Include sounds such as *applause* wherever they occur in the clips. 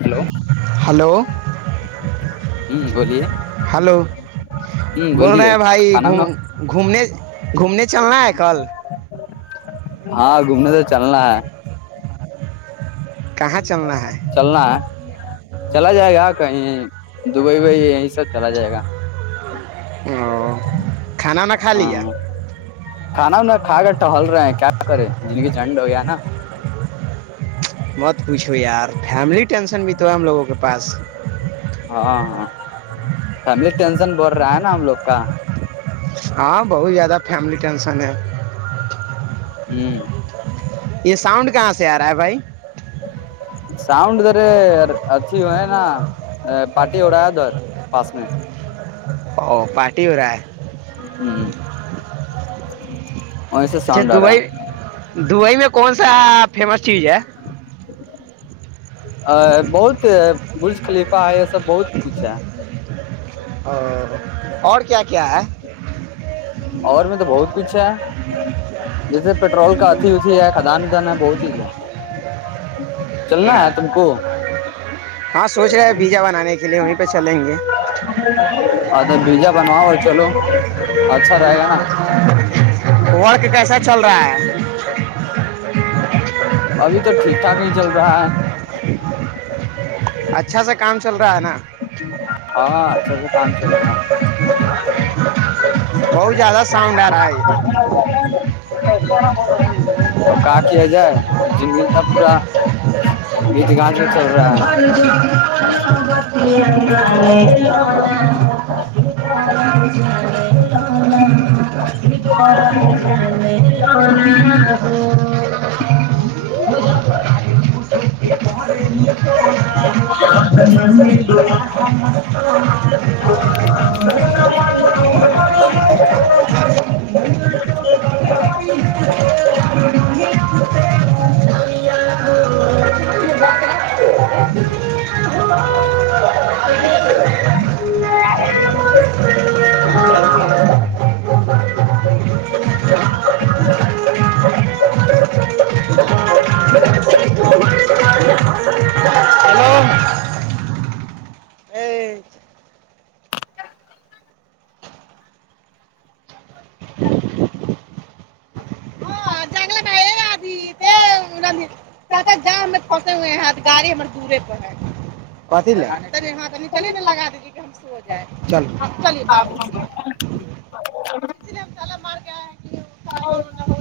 hello hello ہوں بولیے hello ہوں بول بولیے رہے ہیں بھائی کھانا وانا گھومنے گھومنے چلنا ہے کل ہاں گھومنے تو چلنا ہے کہاں چلنا ہے چلنا ہے چلا جائے گا کہیں دبئی میں یہی سب چلا جائے گا او کھانا نہ کھا ہاں لیا کھانا وانا کھا کر ٹہل رہے ہیں کیا کرے جند کی جھنڈ ہو گیا ہے نا مت پوچھو یار فیملی ٹینشن بھی تو ہے ہم لوگوں کے پاس ہاں ہاں فیملی ٹینشن بڑھ رہا ہے نا ہم لوگ کا ہاں بہت زیادہ فیملی ٹینسن ہے ہوں یہ ساؤنڈ کہاں سے آ رہا ہے بھائی سؤنڈ ارے اھی ہو نا پارٹی اڑایا پس میں اوہ پارٹی ہو رہا ہے ہوں اچھا دبئی دبئی میں کون سا فیمس چیز ہے ا بہت بج خلیفہ ہے یہ سب بہت کچھ ہے اور اور کیا کیا ہے اور میں تو بہت کچھ ہے جیسے پیٹرول کا اتھی اتھی ہے خھدان ودان ہے بہت ہییز ہے ا *inaudible* ہاں سوچ رہے بیجا بنانے کے لیے وہیں پہ چلیں گے ہاں تو بجا بنوا ہو چلو اچھا رہے گا نا ورک کیسا چل رہا ہے ابھی تو ٹھیک ٹھاک نہیں چل رہا ہے اچھا سے کام چل رہ پرانا ہاں اچھا سے کام چل رہ ہےا بہت زیادہ ساؤنڈ آ رہا ہے کا کی ہ جائے جچ ج س پورا *inaudible* چل رہا یہ ہے *inaudible* *inaudible* اور *inaudible* *inaudible* *inaudible* *inaudible* *inaudible* *inaudible* *inaudible* پ لگرے یہاں نچل ہی نہ لگا دیجے کہ ہم سے ہو جائےل لی باب ہے ہوں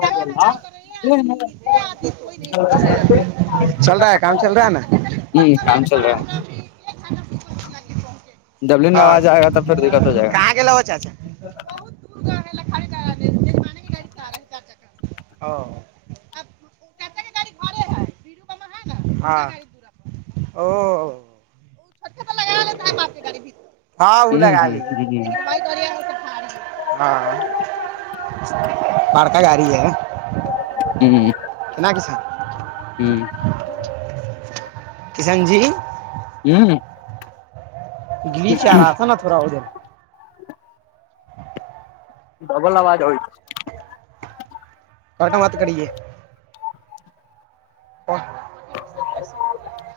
*inaudible* چل رہا ہے کام چل رہا ہے نا ہوں کام چل رہا *inaudible* جبلی آواز آئے اچھا گا تب پھر دقت ہو جائے کہاں گلا ہو گا *inaudible* ہاں ہاں او اں بک ہ گاڑی ہ ہےنا کی ہوں گلی چ رہا آ تھا نا تھوڑا ادل *unintelligible* *unintelligible* ڈبل آواز ہوئی *unintelligible* کٹوں مات کری ہے *unintelligible* *unintelligible*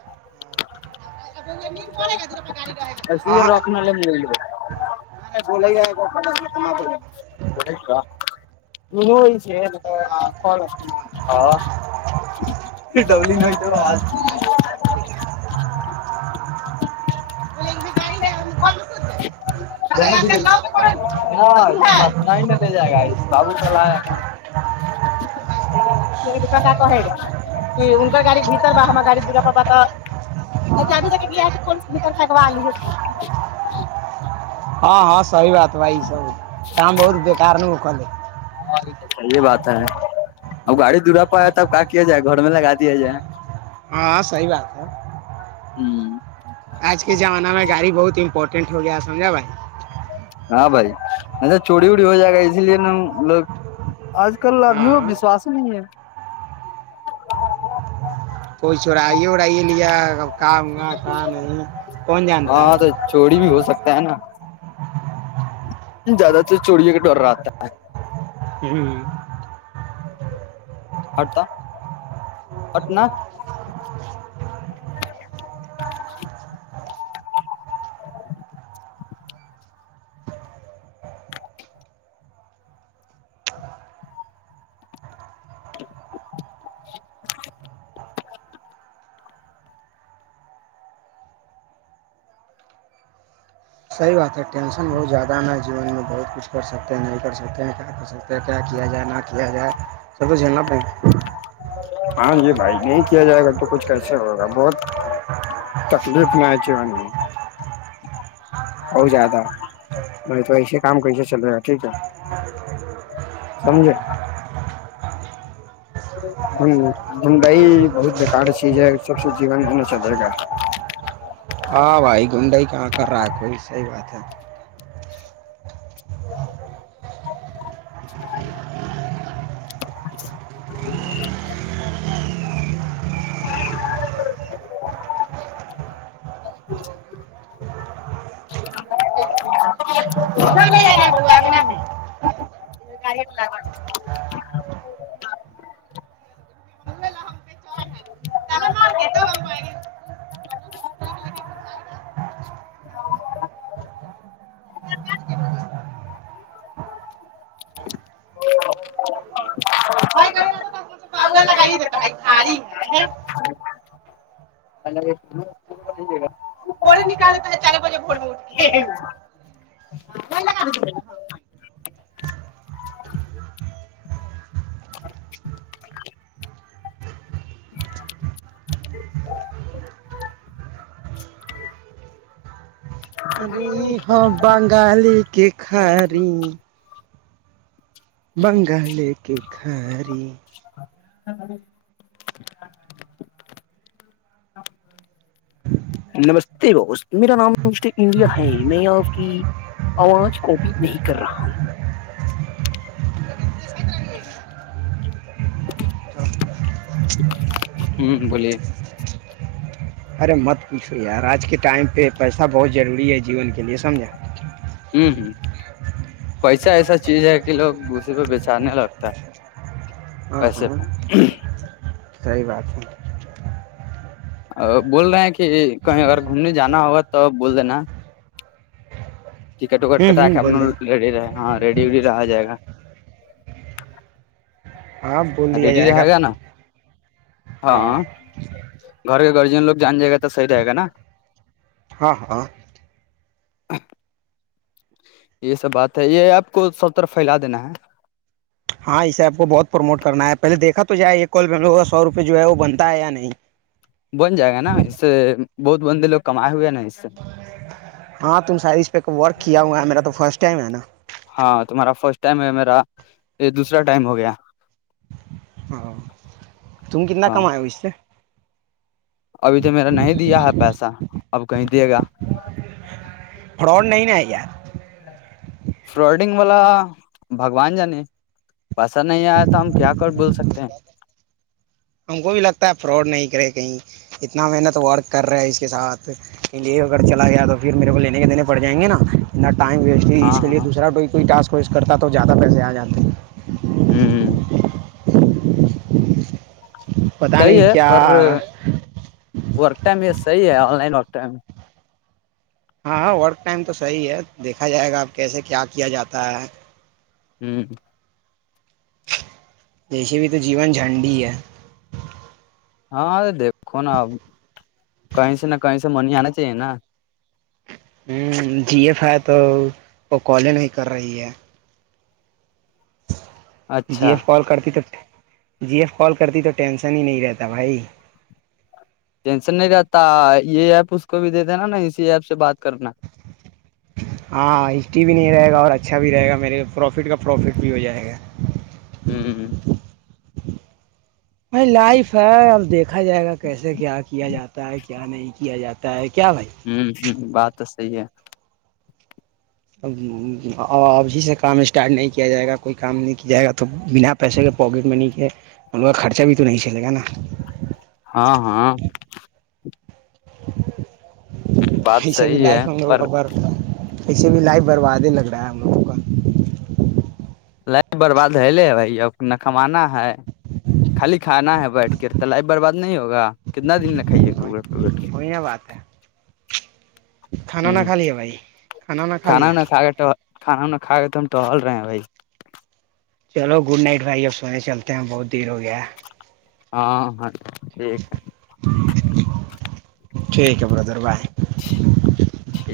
رک ل ب گ ہاں *unintelligible* *unintelligible* ہاں سپ ہی م جائے گا ب چے گا *inaudible* اگر گاڑی بھیتر باہ ہم گاڑی دراا *unintelligible* اچھب تے آ کون س *unintelligible* لگوانی ہوتی *unintelligible* ہاں ہاں سی بات *unintelligible* تو وہائی سب کام بہت بییکار نہیں ہو کرلے *unintelligible* یہ بات ہے ا گاڑی درا پایا ت اب کا کیا جائے گھر میں لگا دیا جائے ہاں سی بات ہے *unintelligible* ہ آج کے زمانہ میں گاڑی بہت امپورٹنٹ ٹینٹ ہو گیا سمجھا بھائی *unintelligible* ہاں بھائی اچھا چوڑی ووڑی ہو جائے گا اسی لیے نا لوگ آج کل آدمی میں ہاں وشواس ہی نہیں ہے کوئی چڑائیے اڑائیے لیا کہ ہا کہاں نہیں کون جانتا ہاں ہے تو چوری بھی ہو سکتا ہے نا زیادہ تر چوری کا ڈر رہ آتا ہے *unintelligible* *inaudible* ہے ہٹتا ہٹنا *inaudible* صحیح بات ہے ٹینشن بہت زیادہ ن جیون میں بہت کچھ کر سکتے ہیں نہیں کر سکتے ہیں کیا کر سکتے ہیں کیا کیا جائے نہ کیا جائے سب تو جھیلنا پڑ ہاں یہ بھائی نہیں کیا جائے گا تو کچھ کیسے ہوگا بہت تکلیف نہ ہے جیان میں بہت زیادہ نہیں تو ایسے کام کیسے چلے گا ٹھیک ہے سمجھے *inaudible* دنڈائی بہت بیکار چیز ہے سب سے جیون جنے چلے گا *unintelligible* ہاں بھائی گنڈائی کہاں کر رہا ہے کوئی صحی بات ہے *inaudible* *inaudible* *inaudible* *inaudible* *inaudible* *inaudible* *inaudible* *inaudible* ری ہ بنگالی کی خھریی بنگالے کے گھری *inaudible* نمستے ب میرا نام مسٹر انڈیا ہے میں آپ کی آواز کو بھی نہیں کر رہا *inaudible* *inaudible* *inaudible* ہ بولیے *inaudible* ارے مت پوچھو یار آج کے ٹائم پہ پیسہ بہت ضروری ہے جیون کے لیے سمجھا ہوں ہ پسا ایسا چیز ہے کہ لوگ اسی پہ بیچارنے لگتا ہے ہاں پیسے ہوں ہ *unintelligible* صحی بات ہے بول رہے ہیں کہ کہیں اگر گھومنے جانا ہوگا تو بول دینا ٹکٹ وکٹ ہوں کٹا ہوں کے اپ بول دیں لگ ریڈی رہے ہاں ریڈی وڈی رہا جائے گا ہاں بول دیا ریڈی ر جائے ہے گا نا ہاں گھر گرجین لوگ جان جائے گا تو صحیح رہے گا نا ہاں ہاں یہ سب بات ہے یہ آپ کو سب طرف پھیلا دینا ہے ہاں اس ایپ کو بہت پروموٹ کرنا ہےپ پہلے دیکا تو جائے یہ کال بو کا س روپئے جو ہے وہ بنتا ہے یا نہیں بن جائے گا نا اس سے بہت بندے لگ کمائے ہوئے ن نہیں ہاں تم شاید اس پہ ورک کیا ہوا میرا تو فرسٹ ٹائم ہے نا ہاں تمہارا فرسٹ ٹائم ہے میرا یہ دوسرا ٹائم ہو گیا ہاں تم کتنا ہاں کمائے ہو اس سے ابھی تو میرا نہیں دیا ہے پیسہ اب کہیں دے گا گ *unintelligible* فراڈگ والا بھگوان جان پسہ نہیں آیا تو ہم کیا کر بول سکتے ہیں ہم کو بھی لگتا ہے فراڈ نہیں کرے کہیں اتنا محنت ورک کر رہا ہے اس کے ساتھ کہ لے اگر چلا گیا تو پھر میرے کو لینے کے دینے پڑ جائیں گے نا اتنا ٹائم ویسٹ کی اس ہاں کے لیے ہاں دوسرا کوئی ڈانس چوز کرتا تو زیادہ پیسے آ جاتے ہیں ہوں ہ *unintelligible* پتہ صحیح نہیں ہے کیا اور ٹائم یہ صحیح ہے آن لائن وگتا ہے ہاں ہاں ورک ٹائم تو صحیح ہے دیکھا جائے گا آپ کیسے کیا کیا جاتا ہے ہوں جیسے بھی تو جیون جھنڈی ہے ہاں دیکھو نا اب کہیں سے نہ کہیں سے من آنا چاہیے نا ہوں جی ایف آئی تو وہ کال ہی نہیں کر رہی ہے اچھا یہ فال کرتی ہوں جی ایف کال کرتی تو ٹینشن ہی نہیں رہتا بھائی ٹینشن نہیں رہتا یہ ایپ اس کو بھی دیتے نا نا اسی ایپ سے بات کرنا ہاں ہسٹری بھی نہیں رہے گا اور اچھا بھی رہے گا میرے پروفٹ کا پروفٹ بھی ہو جائے گا *unintelligible* ائی لائف ہے اب دیکھا جائے گا کیسے کیا کیا جاتا ہے کیا نہیں کیا جاتا ہے کیا بھائی ہ ہ بات صحیح ہے ا ابھی سے کام اسٹارٹ نہیں کیا جائے گا کوئی کام نہیں کیا جائے گا تو بنا پیسے کے پواکٹ منی کے ان کا خرچہ بھی تو نہیں چلے گا نا ہاں ہاں بات ایسے بھی صحیح ہے لائف ہ گ پر خبر ایسے بھی لائف برباد ہی لگ رہا ہے ہم لوگوں کا ل برباد ہے لے بھائی اب نہ کمانا ہے خالی کھانا ہے بیٹھ کے تلائی برباد نہیں ہوگا کتنا دن میں کھائیے گ وہی نا بات ہے کھانا وانا کھا لیا بھائی ہ وانا کھانا لیا ہوناا کھا گا تو کھانا وانا کھا گئے تو ہم ٹ ہل رہے ہیں بھائی چلو گڈ نائٹ بھائی اب سونے چلتے ہیں بہت دیر ہو گیا ہاں ہاں ٹھیک ہے ٹھیک ہے برادر بائے ٹھیک